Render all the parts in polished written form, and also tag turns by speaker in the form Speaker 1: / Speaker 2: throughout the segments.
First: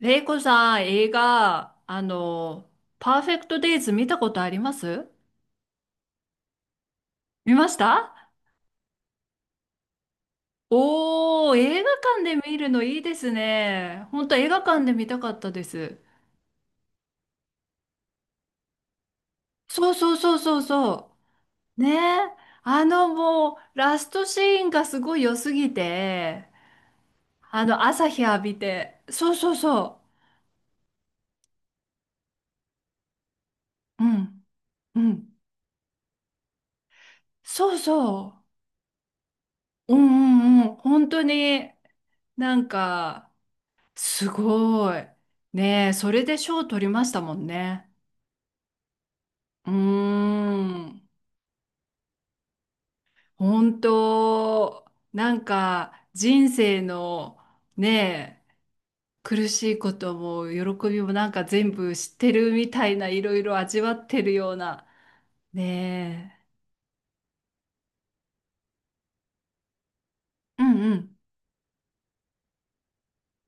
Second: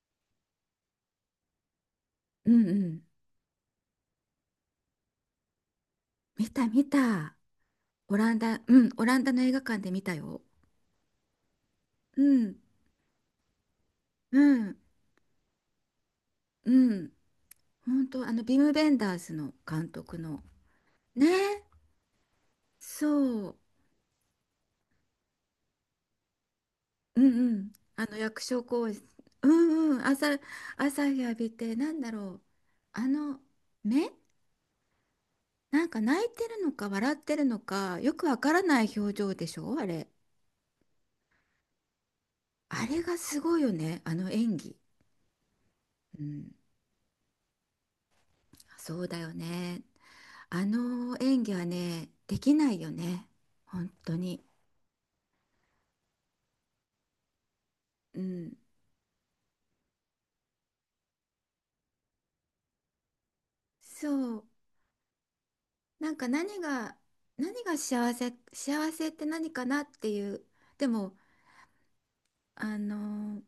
Speaker 1: レイコさん、映画、
Speaker 2: うんうん。
Speaker 1: パーフェクトデイズ見たことあります
Speaker 2: 見た見た。
Speaker 1: 見ました
Speaker 2: オランダ、うん、オランダの映画館で見たよ。
Speaker 1: おー、映画
Speaker 2: う
Speaker 1: 館で見
Speaker 2: ん、
Speaker 1: るのいいですね。本当
Speaker 2: う
Speaker 1: 映画
Speaker 2: ん、
Speaker 1: 館で見たかったです。
Speaker 2: うん。本当、ビム・ベンダースの監
Speaker 1: そうそう
Speaker 2: 督
Speaker 1: そう
Speaker 2: の。
Speaker 1: そうそ
Speaker 2: ね、
Speaker 1: う。ねえ。あの
Speaker 2: そ
Speaker 1: もう、
Speaker 2: う。
Speaker 1: ラストシーンがすごい良すぎて、
Speaker 2: うんうん。
Speaker 1: 朝日浴
Speaker 2: 役
Speaker 1: び
Speaker 2: 所広
Speaker 1: て。
Speaker 2: 司。
Speaker 1: そう
Speaker 2: う
Speaker 1: そう
Speaker 2: んう
Speaker 1: そ
Speaker 2: ん。朝日浴びて、なんだろう。あの、
Speaker 1: う。う
Speaker 2: 目
Speaker 1: ん、うん。
Speaker 2: なんか泣いてるのか、笑ってるの
Speaker 1: そう
Speaker 2: か、よくわ
Speaker 1: そ
Speaker 2: からない表情でしょ、あ
Speaker 1: う。う
Speaker 2: れ。
Speaker 1: んうんうん。本当に。なん
Speaker 2: あれが
Speaker 1: か、
Speaker 2: すごいよね。あ
Speaker 1: す
Speaker 2: の演技。
Speaker 1: ごい。ねえ、そ
Speaker 2: う
Speaker 1: れで
Speaker 2: ん。
Speaker 1: 賞取りましたもんね。
Speaker 2: そうだよ
Speaker 1: うー
Speaker 2: ね。あ
Speaker 1: ん。
Speaker 2: の演技はね、できないよね。
Speaker 1: 本
Speaker 2: 本当に。
Speaker 1: 当、なんか人生の
Speaker 2: う
Speaker 1: ねえ、
Speaker 2: ん。
Speaker 1: 苦しいことも喜びもなんか全部知ってるみたいないろいろ味わっ
Speaker 2: そ
Speaker 1: てる
Speaker 2: う。
Speaker 1: ような。
Speaker 2: なんか
Speaker 1: ね
Speaker 2: 何が、何が幸せ、幸せって何かなっていう。
Speaker 1: え。うん
Speaker 2: で
Speaker 1: う
Speaker 2: も、
Speaker 1: ん
Speaker 2: あの、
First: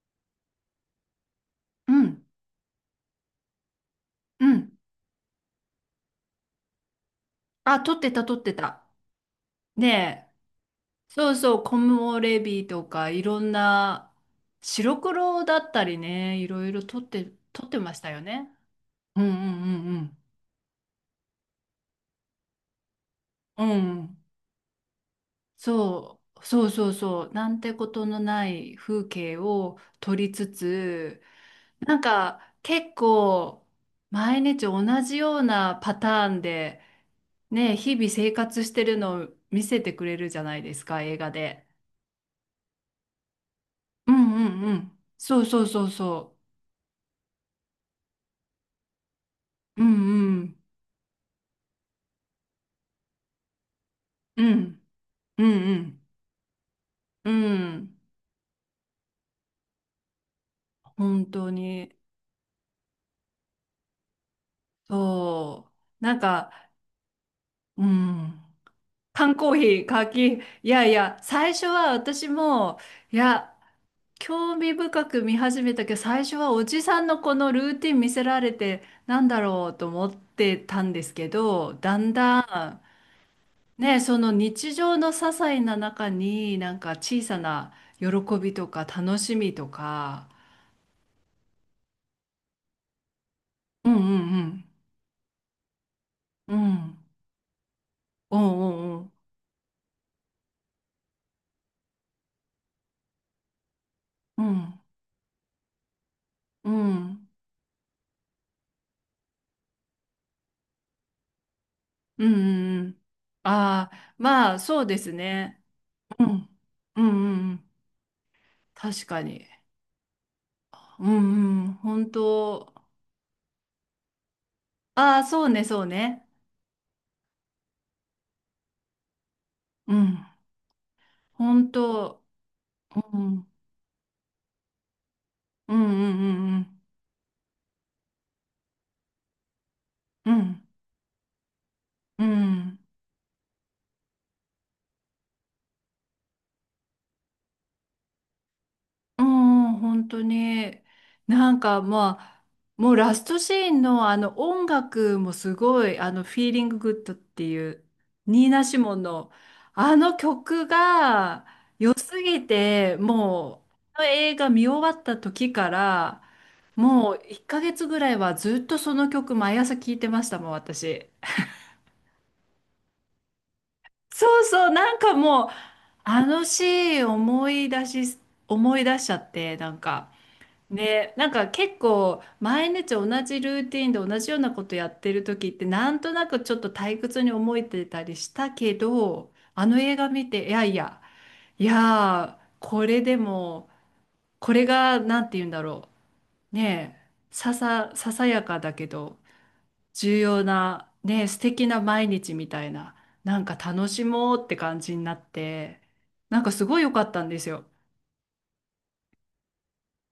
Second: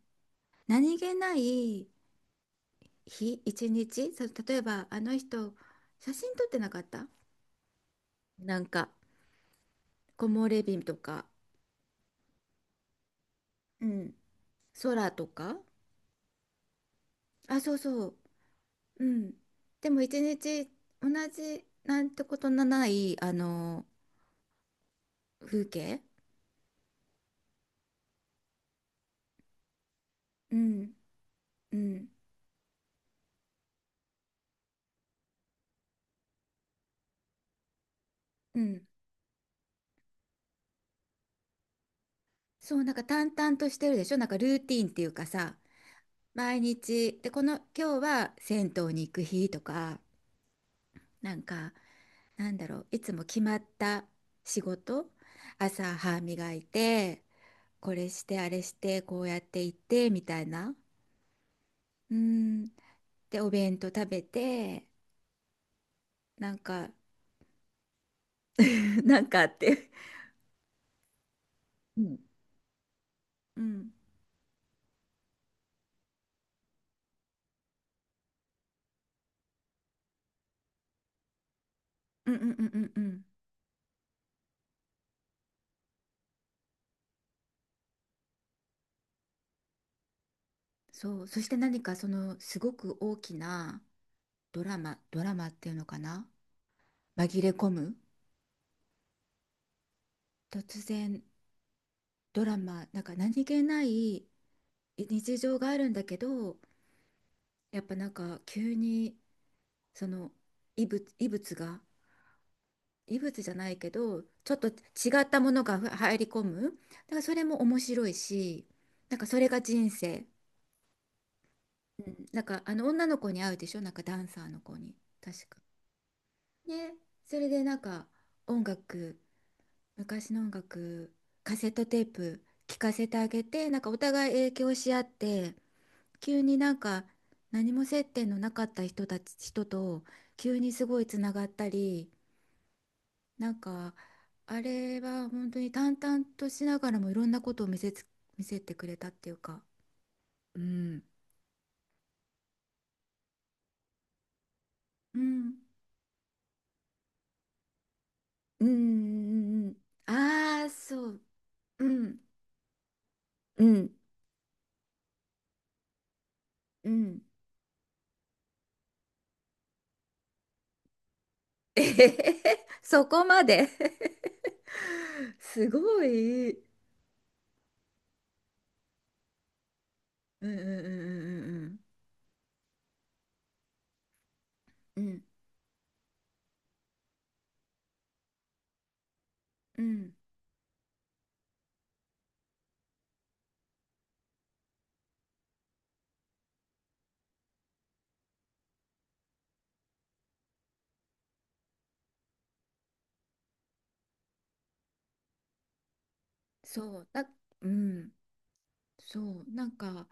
Speaker 2: 何気ない
Speaker 1: うん
Speaker 2: 日、一日、そう、
Speaker 1: う
Speaker 2: 例え
Speaker 1: ん。
Speaker 2: ばあの人、写真撮ってなかった？
Speaker 1: あ、取ってた取って
Speaker 2: なん
Speaker 1: た。
Speaker 2: か、木
Speaker 1: ねえ。
Speaker 2: 漏れ日とか、
Speaker 1: そうそう、コモレビとかいろん
Speaker 2: う
Speaker 1: な
Speaker 2: ん、
Speaker 1: 白
Speaker 2: 空と
Speaker 1: 黒だ
Speaker 2: か。
Speaker 1: ったりね、いろいろ取って、
Speaker 2: あ、
Speaker 1: 取っ
Speaker 2: そう
Speaker 1: てまし
Speaker 2: そ
Speaker 1: た
Speaker 2: う。
Speaker 1: よね。
Speaker 2: う
Speaker 1: うんう
Speaker 2: ん。でも
Speaker 1: ん
Speaker 2: 一日同じなんてことのない、
Speaker 1: うんうん。うん。
Speaker 2: 風景。
Speaker 1: そう、そうそうそう。なんてことのない風景を撮りつ
Speaker 2: うん、
Speaker 1: つ、
Speaker 2: う
Speaker 1: なん
Speaker 2: ん、
Speaker 1: か結構毎日同じようなパターンで、ね、日々生
Speaker 2: う
Speaker 1: 活して
Speaker 2: ん。
Speaker 1: るのを見せてくれるじゃないですか、映画で。
Speaker 2: そう、なんか淡々としてるで
Speaker 1: う
Speaker 2: しょ、なん
Speaker 1: ん
Speaker 2: か
Speaker 1: う
Speaker 2: ルー
Speaker 1: んう
Speaker 2: ティーンっ
Speaker 1: ん。
Speaker 2: ていうか
Speaker 1: そう
Speaker 2: さ、
Speaker 1: そうそうそ
Speaker 2: 毎日、で、この、今日は銭湯に行く日と
Speaker 1: う。う
Speaker 2: か、
Speaker 1: んうん。
Speaker 2: なんか、なんだろう、いつも決まった
Speaker 1: う
Speaker 2: 仕
Speaker 1: ん
Speaker 2: 事。
Speaker 1: う
Speaker 2: 朝
Speaker 1: ん
Speaker 2: 歯磨いて、
Speaker 1: うん。う
Speaker 2: こ
Speaker 1: ん。
Speaker 2: れして、あれして、こうやって行って、みたいな。
Speaker 1: 本当に。
Speaker 2: うん。で、お弁当食べて、
Speaker 1: そう。なん
Speaker 2: なん
Speaker 1: か、
Speaker 2: か、
Speaker 1: うん。
Speaker 2: なん
Speaker 1: 缶
Speaker 2: かあ
Speaker 1: コー
Speaker 2: っ
Speaker 1: ヒー、
Speaker 2: て。
Speaker 1: カキ、いやいや、最初は
Speaker 2: うん
Speaker 1: 私も、いや、
Speaker 2: うん。
Speaker 1: 興味深く見始めたけど、最初はおじさんのこのルーティン見せられて、なんだろうと思ってたんですけど、だん
Speaker 2: うんうんうんう
Speaker 1: だ
Speaker 2: んうん。
Speaker 1: ん、ね、その日常の些細な中に、なんか小さな喜びとか楽しみとか、
Speaker 2: そう。そして何かそのすごく大きな
Speaker 1: うんう
Speaker 2: ド
Speaker 1: ん
Speaker 2: ラマ、ドラマっていうのかな、
Speaker 1: うん、うん、
Speaker 2: 紛れ込む、
Speaker 1: うんうん
Speaker 2: 突然ドラマ、なんか何気ない
Speaker 1: うん、うん、
Speaker 2: 日常があるんだけど、
Speaker 1: うん、うん、
Speaker 2: やっぱなんか急にその異物、異物が、
Speaker 1: うん、うん、
Speaker 2: 異物じゃないけ
Speaker 1: ああ、
Speaker 2: ど、ち
Speaker 1: ま
Speaker 2: ょ
Speaker 1: あ
Speaker 2: っと違
Speaker 1: そうです
Speaker 2: ったも
Speaker 1: ね。
Speaker 2: のが入
Speaker 1: う
Speaker 2: り込
Speaker 1: ん。
Speaker 2: む。
Speaker 1: うんう
Speaker 2: だからそれ
Speaker 1: んう
Speaker 2: も
Speaker 1: ん。
Speaker 2: 面白いし、
Speaker 1: 確
Speaker 2: なん
Speaker 1: か
Speaker 2: かそ
Speaker 1: に。
Speaker 2: れが人生。
Speaker 1: うんうん。本
Speaker 2: うん、なんか
Speaker 1: 当。
Speaker 2: あの女の子に会うでしょ、なんかダンサーの子に。
Speaker 1: ああ、そう
Speaker 2: 確か。
Speaker 1: ね、そうね。
Speaker 2: ね、それでなんか音楽、
Speaker 1: うん。
Speaker 2: 昔の音楽、カセ
Speaker 1: 本
Speaker 2: ットテー
Speaker 1: 当。
Speaker 2: プ聞かせ
Speaker 1: う
Speaker 2: てあげ
Speaker 1: ん。
Speaker 2: て、なんかお互い影響し合って、
Speaker 1: うんう
Speaker 2: 急
Speaker 1: ん
Speaker 2: に
Speaker 1: う
Speaker 2: なん
Speaker 1: ん
Speaker 2: か何も接点のなかった人たち、人と
Speaker 1: う
Speaker 2: 急
Speaker 1: ん。
Speaker 2: にすごいつながったり、
Speaker 1: うん。うん。
Speaker 2: なんかあれは本当に淡々としながらもいろんなことを見せてくれたっ
Speaker 1: う
Speaker 2: ていうか、
Speaker 1: ん本当
Speaker 2: う
Speaker 1: に。
Speaker 2: ん、
Speaker 1: なんかまあ、もうラストシーンのあの音楽
Speaker 2: う
Speaker 1: もす
Speaker 2: ん、
Speaker 1: ごい、フィーリンググッドっていう、ニーナ・
Speaker 2: う
Speaker 1: シモンの、
Speaker 2: ん、うん、
Speaker 1: あの
Speaker 2: あ
Speaker 1: 曲
Speaker 2: あー、そう、
Speaker 1: が
Speaker 2: う
Speaker 1: 良す
Speaker 2: ん、
Speaker 1: ぎて、
Speaker 2: う
Speaker 1: もう、
Speaker 2: ん、
Speaker 1: あの映画見終わった時から、
Speaker 2: う
Speaker 1: もう
Speaker 2: ん。
Speaker 1: 1ヶ月ぐらいはずっとその曲毎朝聴いてましたもん、私。
Speaker 2: えへへへそこまで
Speaker 1: そうそう、なんかもう、
Speaker 2: すご
Speaker 1: あの
Speaker 2: い。うん
Speaker 1: シーン思い出しちゃって、なんか、
Speaker 2: うん
Speaker 1: ね、なんか
Speaker 2: う
Speaker 1: 結
Speaker 2: ん
Speaker 1: 構毎日同じルーティンで同じようなことやっ
Speaker 2: うんうん
Speaker 1: て
Speaker 2: う
Speaker 1: る
Speaker 2: ん
Speaker 1: 時ってなんとなくちょっと退屈に思えてたりしたけど、あの
Speaker 2: うんう
Speaker 1: 映画
Speaker 2: ん。
Speaker 1: 見て、いやいや、いやー、これでも、これが、なんて言うんだろう。ねえ、ささやかだけど、重要なね素敵な毎日みたいななんか楽しもうって感じになってなんかすごい良
Speaker 2: そ
Speaker 1: か
Speaker 2: う
Speaker 1: った
Speaker 2: だ。
Speaker 1: んですよ
Speaker 2: うん。そう、なんか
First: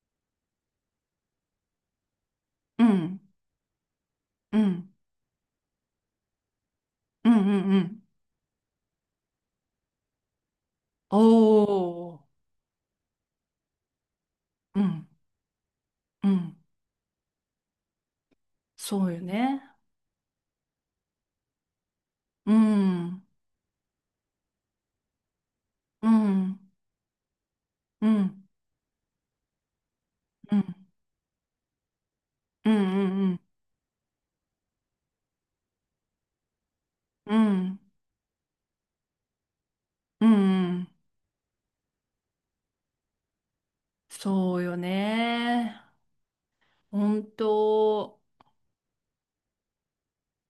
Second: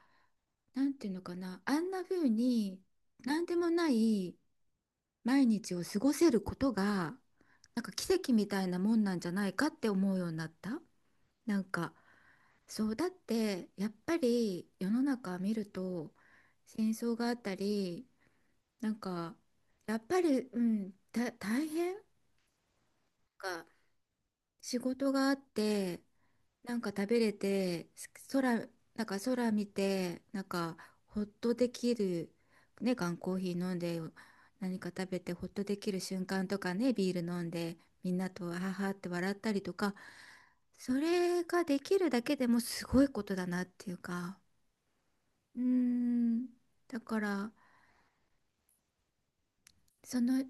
Speaker 2: なんていうのかな、あんな風に
Speaker 1: うん
Speaker 2: 何でもない
Speaker 1: うん
Speaker 2: 毎日を過ごせることが
Speaker 1: うんうんう
Speaker 2: なんか
Speaker 1: ん
Speaker 2: 奇跡みたいなもんなんじゃないかって思うようになった。
Speaker 1: お
Speaker 2: なんか
Speaker 1: う
Speaker 2: そうだって、やっぱり
Speaker 1: う
Speaker 2: 世の
Speaker 1: ん
Speaker 2: 中見ると
Speaker 1: うん
Speaker 2: 戦争があったり、なん
Speaker 1: そうよ
Speaker 2: か
Speaker 1: ね
Speaker 2: やっぱり、うん、大変
Speaker 1: うん
Speaker 2: か仕事があって、
Speaker 1: うん
Speaker 2: なんか食べれて
Speaker 1: うんうん
Speaker 2: 空、なんか空見て、なん
Speaker 1: うん
Speaker 2: かほっとできる、
Speaker 1: う
Speaker 2: ね、缶コー
Speaker 1: ん
Speaker 2: ヒー飲んで、何か食べてほっとできる瞬間とかね、ビール
Speaker 1: う
Speaker 2: 飲
Speaker 1: ん
Speaker 2: ん
Speaker 1: う
Speaker 2: で、
Speaker 1: ん
Speaker 2: みんなとはははって笑ったりとか、
Speaker 1: うんう
Speaker 2: そ
Speaker 1: ん
Speaker 2: れができるだけでもすごいことだなっていうか。
Speaker 1: そうよ
Speaker 2: うー
Speaker 1: ね
Speaker 2: ん。だか
Speaker 1: 本
Speaker 2: ら、
Speaker 1: 当
Speaker 2: その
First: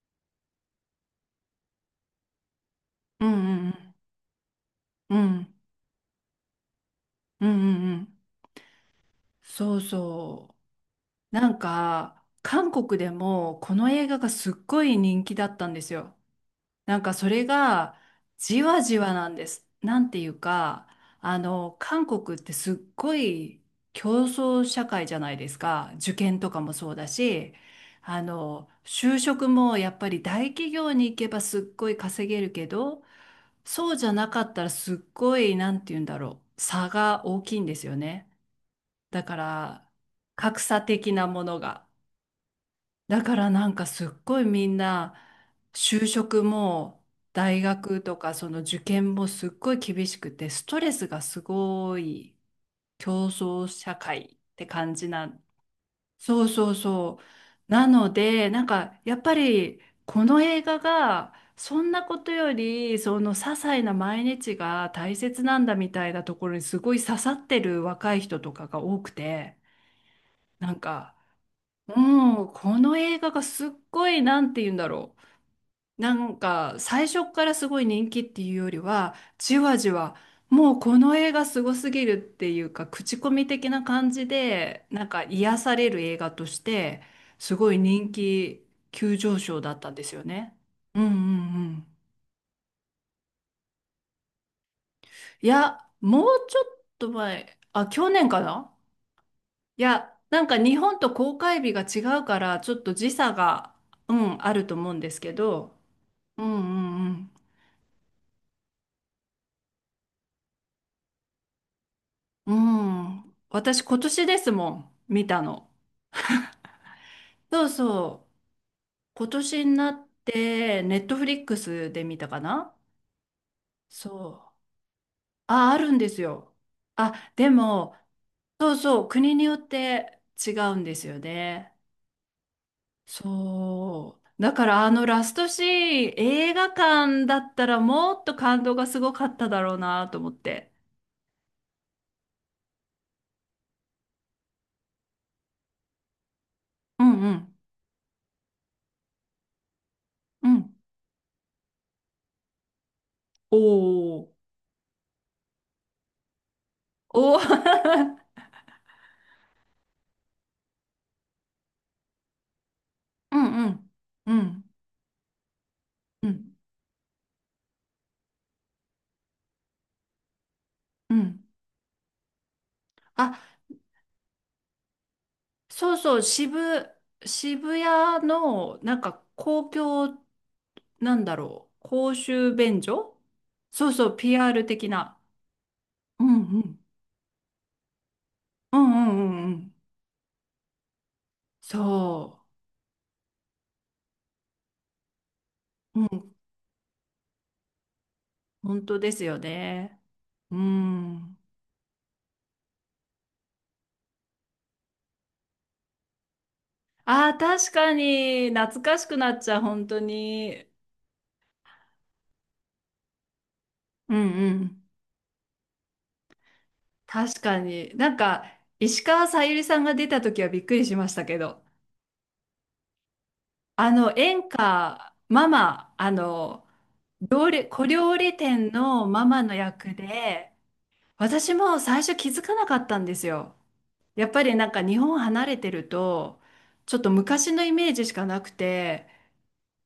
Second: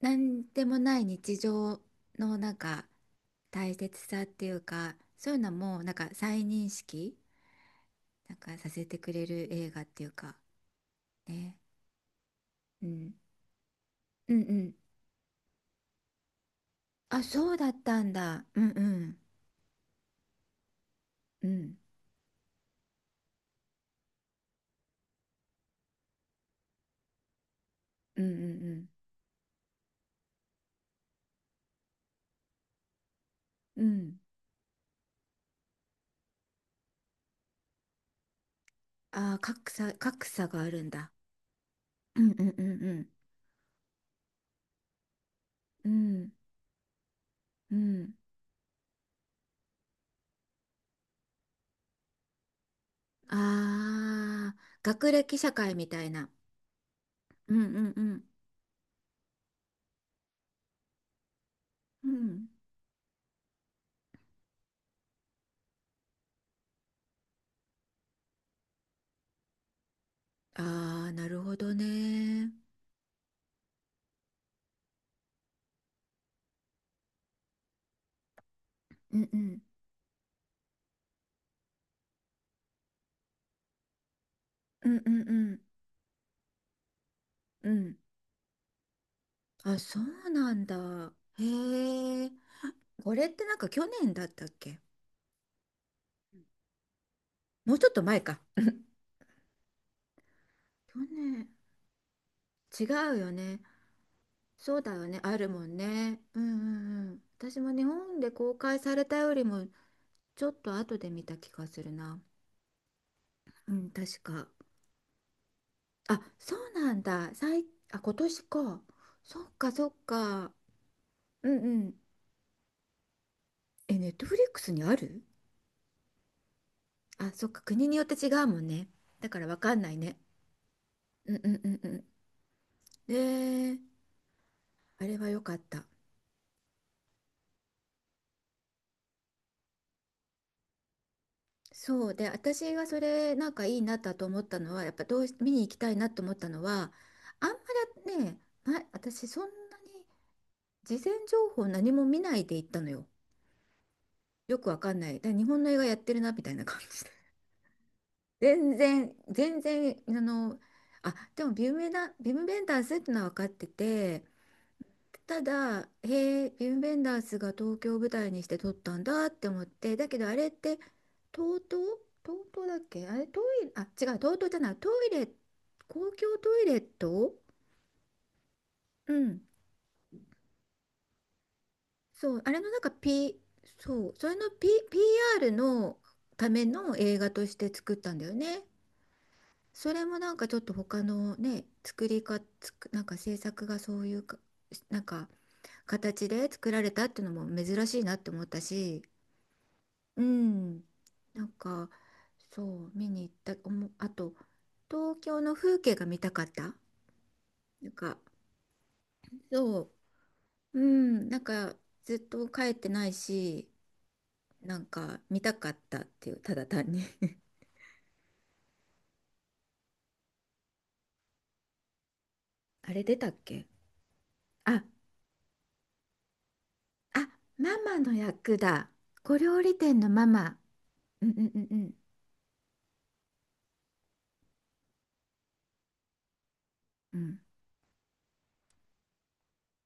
Speaker 2: 何でもない日常のなんか
Speaker 1: うんう
Speaker 2: 大
Speaker 1: ん
Speaker 2: 切さっていうか、
Speaker 1: う
Speaker 2: そういうの
Speaker 1: ん
Speaker 2: もなんか再認識
Speaker 1: うんうんうんうん
Speaker 2: なんかさせてくれる映
Speaker 1: そう
Speaker 2: 画っていうか。
Speaker 1: そう。な
Speaker 2: ね。
Speaker 1: んか、韓
Speaker 2: う
Speaker 1: 国で
Speaker 2: ん。
Speaker 1: もこの映画が
Speaker 2: うん
Speaker 1: す
Speaker 2: う
Speaker 1: っ
Speaker 2: ん。
Speaker 1: ごい人気だったんですよ。なんか
Speaker 2: あ、
Speaker 1: それ
Speaker 2: そうだっ
Speaker 1: が
Speaker 2: たんだ。う
Speaker 1: じ
Speaker 2: んう
Speaker 1: わじわ
Speaker 2: ん
Speaker 1: なんです。なんていうか、
Speaker 2: うん
Speaker 1: 韓国ってすっごい競争社会じゃないですか。受験とかもそうだし、
Speaker 2: うんうん
Speaker 1: 就職もやっぱり大企業に行けばすっごい稼げるけど、
Speaker 2: うんう
Speaker 1: そうじゃ
Speaker 2: ん。
Speaker 1: なかったらすっごい、なんて言うんだろう、差が大きいんですよね。だ
Speaker 2: あ
Speaker 1: か
Speaker 2: ー格
Speaker 1: ら、
Speaker 2: 差、格差
Speaker 1: 格
Speaker 2: があ
Speaker 1: 差
Speaker 2: るんだ。
Speaker 1: 的なものが。
Speaker 2: うんうんうんうん
Speaker 1: だからなんかすっごいみんな
Speaker 2: う
Speaker 1: 就
Speaker 2: ん
Speaker 1: 職も大
Speaker 2: う
Speaker 1: 学
Speaker 2: ん。
Speaker 1: とかその受験もすっごい厳しくてストレスがすごい競争社会
Speaker 2: あ
Speaker 1: っ
Speaker 2: ー
Speaker 1: て感じ
Speaker 2: 学
Speaker 1: な
Speaker 2: 歴
Speaker 1: ん
Speaker 2: 社会みたいな。
Speaker 1: そうそうそ
Speaker 2: うんう
Speaker 1: うな
Speaker 2: んう
Speaker 1: の
Speaker 2: ん
Speaker 1: でなんかやっぱりこの映画がそんな
Speaker 2: う
Speaker 1: こと
Speaker 2: ん。
Speaker 1: よりその些細な毎日が大切なんだみたいなところにすごい刺さってる若い人とかが多くてなん
Speaker 2: ああー、
Speaker 1: か
Speaker 2: なるほど
Speaker 1: も
Speaker 2: ね。
Speaker 1: う、この映画がすっごい、なんて言うんだろう。なんか、最初からすごい人気っていうよりは、
Speaker 2: うんう
Speaker 1: じ
Speaker 2: ん。
Speaker 1: わじわ、もうこの映画すごすぎるっていうか、口コミ的な感じで、
Speaker 2: うん
Speaker 1: なん
Speaker 2: う
Speaker 1: か
Speaker 2: んう
Speaker 1: 癒
Speaker 2: ん
Speaker 1: される映画として、す
Speaker 2: う
Speaker 1: ごい
Speaker 2: ん。
Speaker 1: 人気急上昇だっ
Speaker 2: あ、
Speaker 1: たん
Speaker 2: そ
Speaker 1: ですよ
Speaker 2: うな
Speaker 1: ね。
Speaker 2: ん
Speaker 1: うんうん
Speaker 2: だ。へ
Speaker 1: うん。
Speaker 2: え。これってなんか去年だったっけ？
Speaker 1: いや、もうちょっと前、
Speaker 2: もう
Speaker 1: あ、
Speaker 2: ちょっと
Speaker 1: 去
Speaker 2: 前
Speaker 1: 年か
Speaker 2: か。
Speaker 1: ないや、なんか日本
Speaker 2: 去
Speaker 1: と公
Speaker 2: 年。
Speaker 1: 開日が違うから、ちょっ
Speaker 2: 違
Speaker 1: と時
Speaker 2: うよ
Speaker 1: 差
Speaker 2: ね。
Speaker 1: が、うん、あると
Speaker 2: そう
Speaker 1: 思
Speaker 2: だ
Speaker 1: うん
Speaker 2: よ
Speaker 1: で
Speaker 2: ね。
Speaker 1: すけ
Speaker 2: あるも
Speaker 1: ど、
Speaker 2: んね。う
Speaker 1: う
Speaker 2: んう
Speaker 1: ん
Speaker 2: ん
Speaker 1: う
Speaker 2: うん。
Speaker 1: ん
Speaker 2: 私も日本で公開されたよりもちょっと後で見た気がするな。
Speaker 1: うん。うん。
Speaker 2: う
Speaker 1: 私
Speaker 2: ん、
Speaker 1: 今
Speaker 2: 確
Speaker 1: 年で
Speaker 2: か。
Speaker 1: すもん、見たの。
Speaker 2: あ、そうなんだ。
Speaker 1: そう
Speaker 2: あ、今
Speaker 1: そう。
Speaker 2: 年か。
Speaker 1: 今
Speaker 2: そっ
Speaker 1: 年
Speaker 2: か
Speaker 1: に
Speaker 2: そ
Speaker 1: な
Speaker 2: っ
Speaker 1: っ
Speaker 2: か。
Speaker 1: て、ネットフリッ
Speaker 2: う
Speaker 1: ク
Speaker 2: んう
Speaker 1: ス
Speaker 2: ん。
Speaker 1: で見たかな
Speaker 2: え、ネ
Speaker 1: そ
Speaker 2: ットフリッ
Speaker 1: う。
Speaker 2: クスにある？
Speaker 1: あ、あるんですよ。
Speaker 2: あ、
Speaker 1: あ、
Speaker 2: そ
Speaker 1: で
Speaker 2: っか、国
Speaker 1: も、
Speaker 2: によって違うもん
Speaker 1: そう
Speaker 2: ね。
Speaker 1: そう、
Speaker 2: だ
Speaker 1: 国
Speaker 2: か
Speaker 1: に
Speaker 2: ら
Speaker 1: よ
Speaker 2: わ
Speaker 1: っ
Speaker 2: かんないね。
Speaker 1: て違うんですよ
Speaker 2: うんうんう
Speaker 1: ね。
Speaker 2: んうん。で、
Speaker 1: そう。だからあの
Speaker 2: あれ
Speaker 1: ラ
Speaker 2: は
Speaker 1: ス
Speaker 2: 良
Speaker 1: ト
Speaker 2: かっ
Speaker 1: シ
Speaker 2: た。
Speaker 1: ーン、映画館だったらもっと感動がすごかっただろうなと思って。
Speaker 2: そうで、私がそれなんかいいなと思ったのは、やっぱどうし見に行きたいなと思ったのは、
Speaker 1: うんう
Speaker 2: あん
Speaker 1: ん。
Speaker 2: まりね、ま、私そんなに
Speaker 1: うん。
Speaker 2: 事前情報何も見ないで行ったのよ。
Speaker 1: おー。
Speaker 2: よくわかんない。だから日本の映画やってるなみたいな感じで。
Speaker 1: おー。
Speaker 2: 全然、全然、あ、でもビムベンダンスってのは分
Speaker 1: う
Speaker 2: かっ
Speaker 1: ん
Speaker 2: て
Speaker 1: うん。
Speaker 2: て、
Speaker 1: うん。
Speaker 2: ただ、
Speaker 1: う
Speaker 2: へえ、
Speaker 1: ん
Speaker 2: ヴム・ベンダースが東京を舞台にして撮ったんだって思って、だけどあれって、
Speaker 1: うん
Speaker 2: 東東東東だっけ、あれ、
Speaker 1: あ、
Speaker 2: トイレ、あ、違う、東東じゃない、トイレ、
Speaker 1: そう
Speaker 2: 公
Speaker 1: そう、
Speaker 2: 共
Speaker 1: 渋、
Speaker 2: トイレット、
Speaker 1: 渋谷の、なん
Speaker 2: う
Speaker 1: か
Speaker 2: ん、
Speaker 1: 公共、なんだろう、公
Speaker 2: そう、あ
Speaker 1: 衆
Speaker 2: れのなん
Speaker 1: 便
Speaker 2: か
Speaker 1: 所
Speaker 2: P、
Speaker 1: そうそ
Speaker 2: そう、
Speaker 1: う、
Speaker 2: それの
Speaker 1: PR
Speaker 2: P、
Speaker 1: 的
Speaker 2: ピー
Speaker 1: な。
Speaker 2: r の
Speaker 1: うん
Speaker 2: た
Speaker 1: う
Speaker 2: め
Speaker 1: ん。
Speaker 2: の映画として作ったんだよね。
Speaker 1: うんうんうんうん。
Speaker 2: それもなんかちょっと他のね、作りか、
Speaker 1: そ
Speaker 2: つく、なんか制作がそういうか、なんか
Speaker 1: う。う
Speaker 2: 形
Speaker 1: ん、
Speaker 2: で作られたっていうのも珍しいなって思った
Speaker 1: 本当
Speaker 2: し、
Speaker 1: ですよね。
Speaker 2: う
Speaker 1: う
Speaker 2: ん、
Speaker 1: ん。
Speaker 2: なんかそう見に行ったおもあと、東京の風景が見たかった。
Speaker 1: ああ、確
Speaker 2: な
Speaker 1: か
Speaker 2: んか
Speaker 1: に、懐かしくなっちゃう、
Speaker 2: そ
Speaker 1: 本当に。
Speaker 2: う、うん、なんかずっと帰ってないし、
Speaker 1: うんう
Speaker 2: な
Speaker 1: ん。
Speaker 2: んか見たかったっていう、ただ単に。
Speaker 1: 確かに。なんか、石川さゆりさんが出た時はびっくりしましたけど。
Speaker 2: あれ出たっけ？
Speaker 1: 演
Speaker 2: あ
Speaker 1: 歌、ママ、
Speaker 2: あ、
Speaker 1: 料理、
Speaker 2: マ
Speaker 1: 小
Speaker 2: マの
Speaker 1: 料理
Speaker 2: 役
Speaker 1: 店
Speaker 2: だ。
Speaker 1: のマ
Speaker 2: 小
Speaker 1: マの
Speaker 2: 料理
Speaker 1: 役
Speaker 2: 店のマ
Speaker 1: で、
Speaker 2: マ。うんう
Speaker 1: 私
Speaker 2: んう
Speaker 1: も
Speaker 2: ん
Speaker 1: 最初気づかなかったんですよ。やっぱりなんか日本離れてると、ちょっと
Speaker 2: うん
Speaker 1: 昔のイメージしかなくて、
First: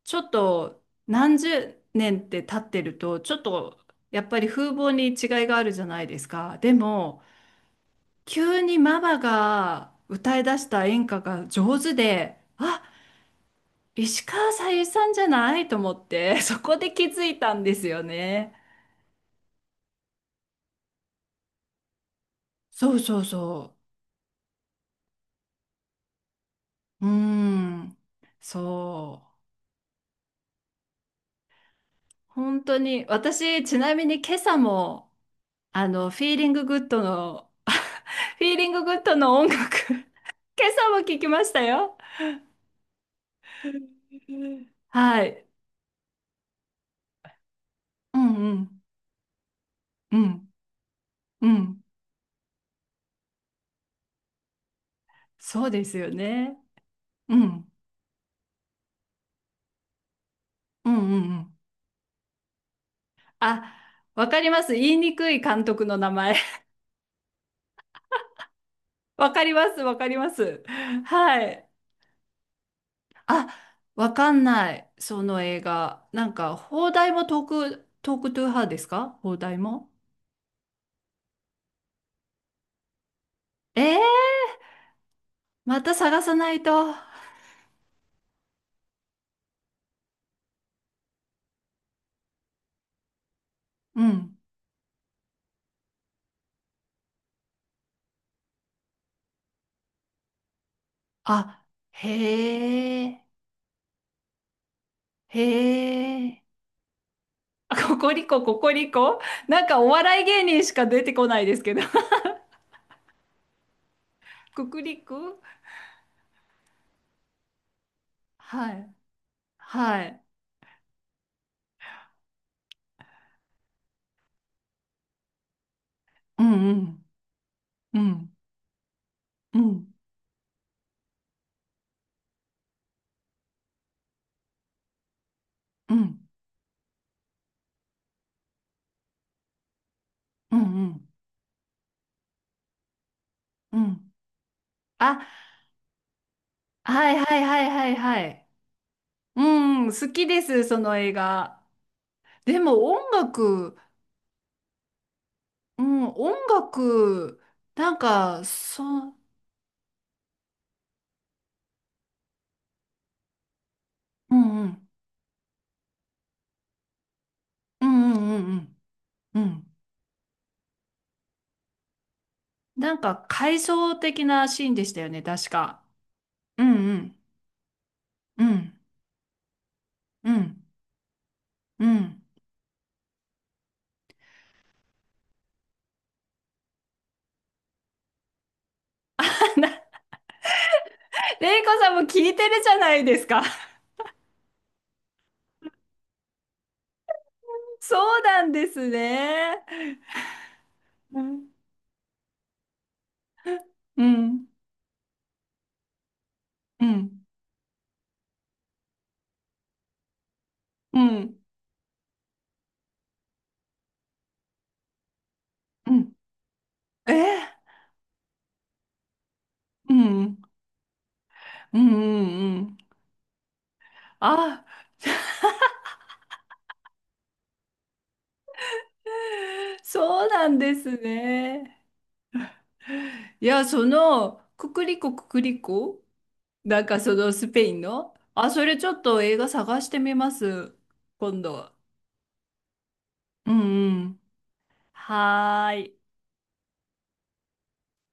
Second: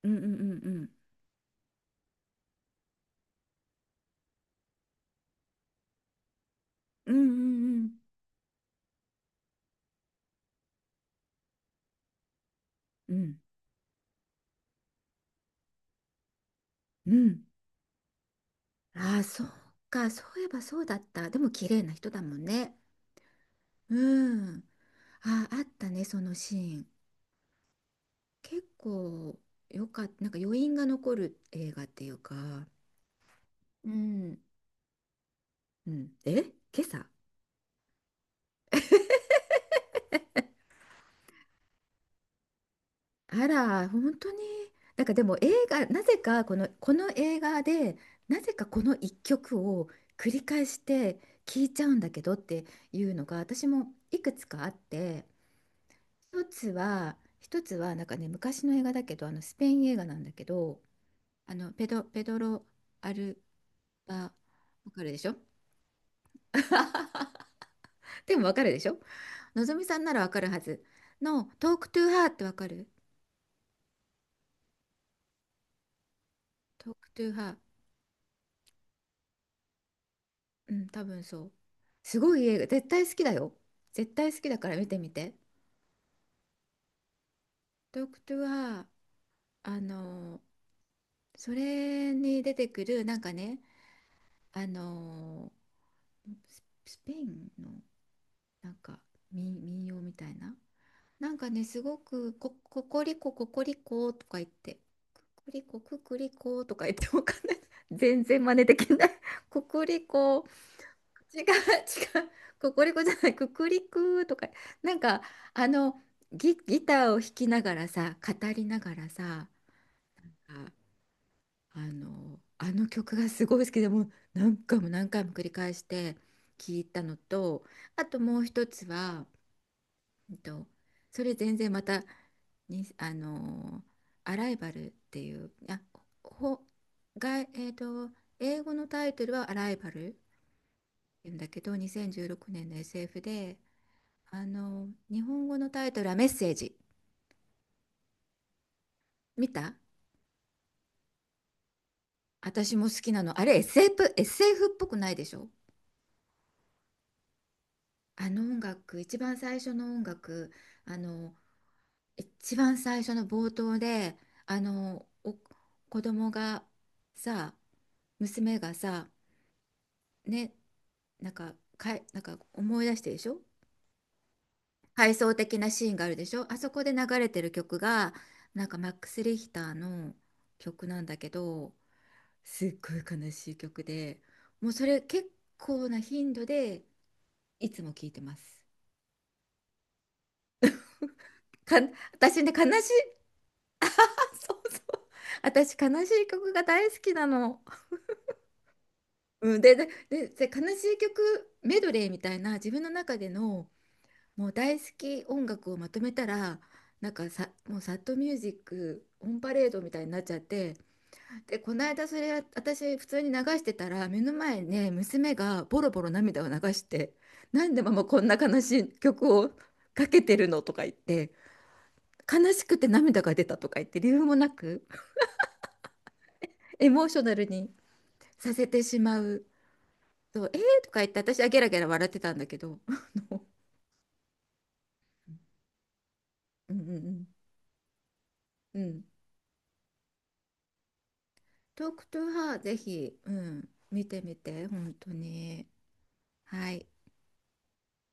Speaker 2: う
Speaker 1: ち
Speaker 2: ん
Speaker 1: ょ
Speaker 2: う
Speaker 1: っ
Speaker 2: んう
Speaker 1: と
Speaker 2: ん
Speaker 1: 何十年って経ってると、ちょっとやっぱり風貌に違いがあるじゃないですか。で
Speaker 2: うん
Speaker 1: も、
Speaker 2: うん
Speaker 1: 急にママが歌い出した演歌が上手で、あ
Speaker 2: うんうんうん
Speaker 1: 石川さゆりさんじゃないと思って、そこで気
Speaker 2: う
Speaker 1: づい
Speaker 2: ん。
Speaker 1: たんですよね。
Speaker 2: ああー、そうか、そういえばそうだった。でも綺麗な人だもんね。
Speaker 1: そうそうそ
Speaker 2: うん。あ、あったね、そのシーン。
Speaker 1: う。うーん。
Speaker 2: 結
Speaker 1: そう。
Speaker 2: 構よかった、なんか余韻が残る映画っていう
Speaker 1: 本
Speaker 2: か、
Speaker 1: 当に、私、ち
Speaker 2: う
Speaker 1: なみに今
Speaker 2: ん、
Speaker 1: 朝も、
Speaker 2: うん、
Speaker 1: フィー
Speaker 2: え、
Speaker 1: リンググ
Speaker 2: 今
Speaker 1: ッド
Speaker 2: 朝？
Speaker 1: の、フィーリンググッドの音楽、今朝も聞きましたよ。
Speaker 2: あら、本当
Speaker 1: う
Speaker 2: に、
Speaker 1: ん
Speaker 2: なんかで
Speaker 1: は
Speaker 2: も
Speaker 1: い。
Speaker 2: 映画、なぜかこの映画で、
Speaker 1: うん
Speaker 2: なぜ
Speaker 1: う
Speaker 2: か
Speaker 1: ん
Speaker 2: この一曲を
Speaker 1: う
Speaker 2: 繰り
Speaker 1: ん
Speaker 2: 返して
Speaker 1: う
Speaker 2: 聴い
Speaker 1: ん
Speaker 2: ちゃうんだけどっていうのが、私もいくつかあって、
Speaker 1: そうですよ
Speaker 2: 一
Speaker 1: ね。
Speaker 2: つは、
Speaker 1: うんう
Speaker 2: 一
Speaker 1: ん
Speaker 2: つは、なんかね、昔の映画だけど、あのスペイン映画なんだけど、
Speaker 1: うんうん。
Speaker 2: ペドロ・アル
Speaker 1: あ、
Speaker 2: バ、
Speaker 1: わかります。
Speaker 2: わ
Speaker 1: 言い
Speaker 2: かる
Speaker 1: に
Speaker 2: でし
Speaker 1: く
Speaker 2: ょ？
Speaker 1: い監督の名前。
Speaker 2: でもわかるでしょ？
Speaker 1: わかり
Speaker 2: の
Speaker 1: ま
Speaker 2: ぞ
Speaker 1: す、
Speaker 2: み
Speaker 1: わ
Speaker 2: さん
Speaker 1: か
Speaker 2: な
Speaker 1: り
Speaker 2: らわ
Speaker 1: ま
Speaker 2: かるは
Speaker 1: す。
Speaker 2: ず
Speaker 1: は
Speaker 2: の
Speaker 1: い。
Speaker 2: 「トークトゥーハー」ってわかる？
Speaker 1: あ、わかんない、その映画。なんか、
Speaker 2: ト
Speaker 1: 邦
Speaker 2: ー
Speaker 1: 題
Speaker 2: クト
Speaker 1: も
Speaker 2: ゥーハ
Speaker 1: トー
Speaker 2: ー。
Speaker 1: ク、トークトゥーハーですか邦題も。
Speaker 2: うん、多分そう。すごい映画、絶対好きだよ。
Speaker 1: え
Speaker 2: 絶
Speaker 1: ー、
Speaker 2: 対好きだから見てみて。
Speaker 1: また探さないと。
Speaker 2: トークトゥーハー、あのそれに出てくる、なんかね、
Speaker 1: うん。
Speaker 2: あのスペインのなんか民謡みたいな、なんかね、
Speaker 1: あ、
Speaker 2: すごくこ
Speaker 1: へ
Speaker 2: こり
Speaker 1: え、
Speaker 2: こ、ここりこ、とか言って、
Speaker 1: へ
Speaker 2: くくりこ、くくり
Speaker 1: え。
Speaker 2: こ、とか言って、わかんない。
Speaker 1: ココ
Speaker 2: 全
Speaker 1: リコ、
Speaker 2: 然真
Speaker 1: コ
Speaker 2: 似
Speaker 1: コ
Speaker 2: でき
Speaker 1: リ
Speaker 2: ない。
Speaker 1: コ
Speaker 2: こ
Speaker 1: なんか
Speaker 2: く
Speaker 1: お
Speaker 2: り
Speaker 1: 笑い芸
Speaker 2: こ、
Speaker 1: 人しか出てこな
Speaker 2: 違う、違
Speaker 1: いですけど。
Speaker 2: う。こコりこじゃない、くくりくとか、
Speaker 1: ココ
Speaker 2: な
Speaker 1: リ
Speaker 2: んか、
Speaker 1: コ
Speaker 2: あの、ギターを弾きながらさ、語り
Speaker 1: は
Speaker 2: な
Speaker 1: い。
Speaker 2: がらさ、
Speaker 1: はい。
Speaker 2: あ、あの曲がすごい好きで、もう何回も何回も繰り返して
Speaker 1: うんう
Speaker 2: 聞いた
Speaker 1: ん。
Speaker 2: のと、
Speaker 1: う
Speaker 2: あと
Speaker 1: ん
Speaker 2: もう一つは、
Speaker 1: うん。
Speaker 2: うんと、それ全然またに、アライバルっていう、あ、
Speaker 1: うんうん。
Speaker 2: ほ、が、英語のタイトルはアライバルっ
Speaker 1: うん
Speaker 2: ていうんだけど、2016年の SF で、
Speaker 1: うん。あ、
Speaker 2: 日本語のタイトルはメッセージ。
Speaker 1: はいはいはいはいはい。う
Speaker 2: 見た？
Speaker 1: ん、好きです、その映画。で
Speaker 2: 私も
Speaker 1: も
Speaker 2: 好
Speaker 1: 音
Speaker 2: きなの。あれ
Speaker 1: 楽、
Speaker 2: SF、SF っぽくないでしょ？
Speaker 1: うん、音楽、なん
Speaker 2: あの
Speaker 1: か、
Speaker 2: 音楽、
Speaker 1: そう、
Speaker 2: 一番最初の音楽、あの一番最初の冒頭で、
Speaker 1: うんうん、
Speaker 2: お子供がさ、
Speaker 1: うんうんう
Speaker 2: 娘が
Speaker 1: ん
Speaker 2: さ、
Speaker 1: うんうん。
Speaker 2: ね、なんか、なんか思い
Speaker 1: な
Speaker 2: 出
Speaker 1: ん
Speaker 2: してで
Speaker 1: か、
Speaker 2: しょ？
Speaker 1: 回想的なシーンでしたよ
Speaker 2: 回
Speaker 1: ね、
Speaker 2: 想
Speaker 1: 確
Speaker 2: 的な
Speaker 1: か。
Speaker 2: シーンがあるでしょ？あ
Speaker 1: う
Speaker 2: そ
Speaker 1: ん
Speaker 2: こで
Speaker 1: う
Speaker 2: 流
Speaker 1: ん、
Speaker 2: れてる曲が
Speaker 1: う
Speaker 2: なん
Speaker 1: ん、
Speaker 2: かマックス・リヒターの
Speaker 1: うん、
Speaker 2: 曲なんだけど、
Speaker 1: うん。
Speaker 2: すっごい悲しい曲で、もうそれ結構な頻度でいつも聴いてます。
Speaker 1: レイコ
Speaker 2: か
Speaker 1: さんも聞い
Speaker 2: 私
Speaker 1: て
Speaker 2: ね
Speaker 1: る
Speaker 2: 悲
Speaker 1: じゃ
Speaker 2: し
Speaker 1: ないで
Speaker 2: い、
Speaker 1: すか。
Speaker 2: あ、そうそう。 私悲しい曲が大好きなの。
Speaker 1: そうなんですね。
Speaker 2: うん、で悲しい
Speaker 1: うん、
Speaker 2: 曲メドレーみたいな自分の中での
Speaker 1: うん、
Speaker 2: もう大好き音楽をまとめたら、
Speaker 1: う
Speaker 2: なん
Speaker 1: ん、
Speaker 2: かさ、もうサッドミュージックオンパレードみたいになっちゃって。
Speaker 1: うん、
Speaker 2: で、この間、それ私普通に流してたら、目の前にね、娘がボ
Speaker 1: う
Speaker 2: ロボロ
Speaker 1: ん。
Speaker 2: 涙を流し
Speaker 1: え
Speaker 2: て「なんでママこんな悲しい曲を
Speaker 1: う
Speaker 2: か
Speaker 1: ん、う
Speaker 2: けて
Speaker 1: ん、
Speaker 2: るの?」とか言って、
Speaker 1: うん、
Speaker 2: 悲
Speaker 1: う
Speaker 2: し
Speaker 1: ん。
Speaker 2: くて涙が出たとか言って、理由もな
Speaker 1: あ
Speaker 2: くエモーショナルにさせてしまう。
Speaker 1: そうな
Speaker 2: とえ
Speaker 1: ん
Speaker 2: ー
Speaker 1: で
Speaker 2: と
Speaker 1: す
Speaker 2: か言って、私はゲラ
Speaker 1: ね。
Speaker 2: ゲラ笑ってたんだけど。
Speaker 1: いや、その、ククリコククリコ
Speaker 2: うん
Speaker 1: なん
Speaker 2: う
Speaker 1: かそ
Speaker 2: ん
Speaker 1: のスペインのあ、それ
Speaker 2: うん
Speaker 1: ち
Speaker 2: う
Speaker 1: ょっ
Speaker 2: ん。
Speaker 1: と映画探してみます。今度。
Speaker 2: トークトゥーハーぜひ、う
Speaker 1: う
Speaker 2: ん、
Speaker 1: んう
Speaker 2: 見
Speaker 1: ん。
Speaker 2: てみて、本当に。
Speaker 1: はーい。
Speaker 2: はい。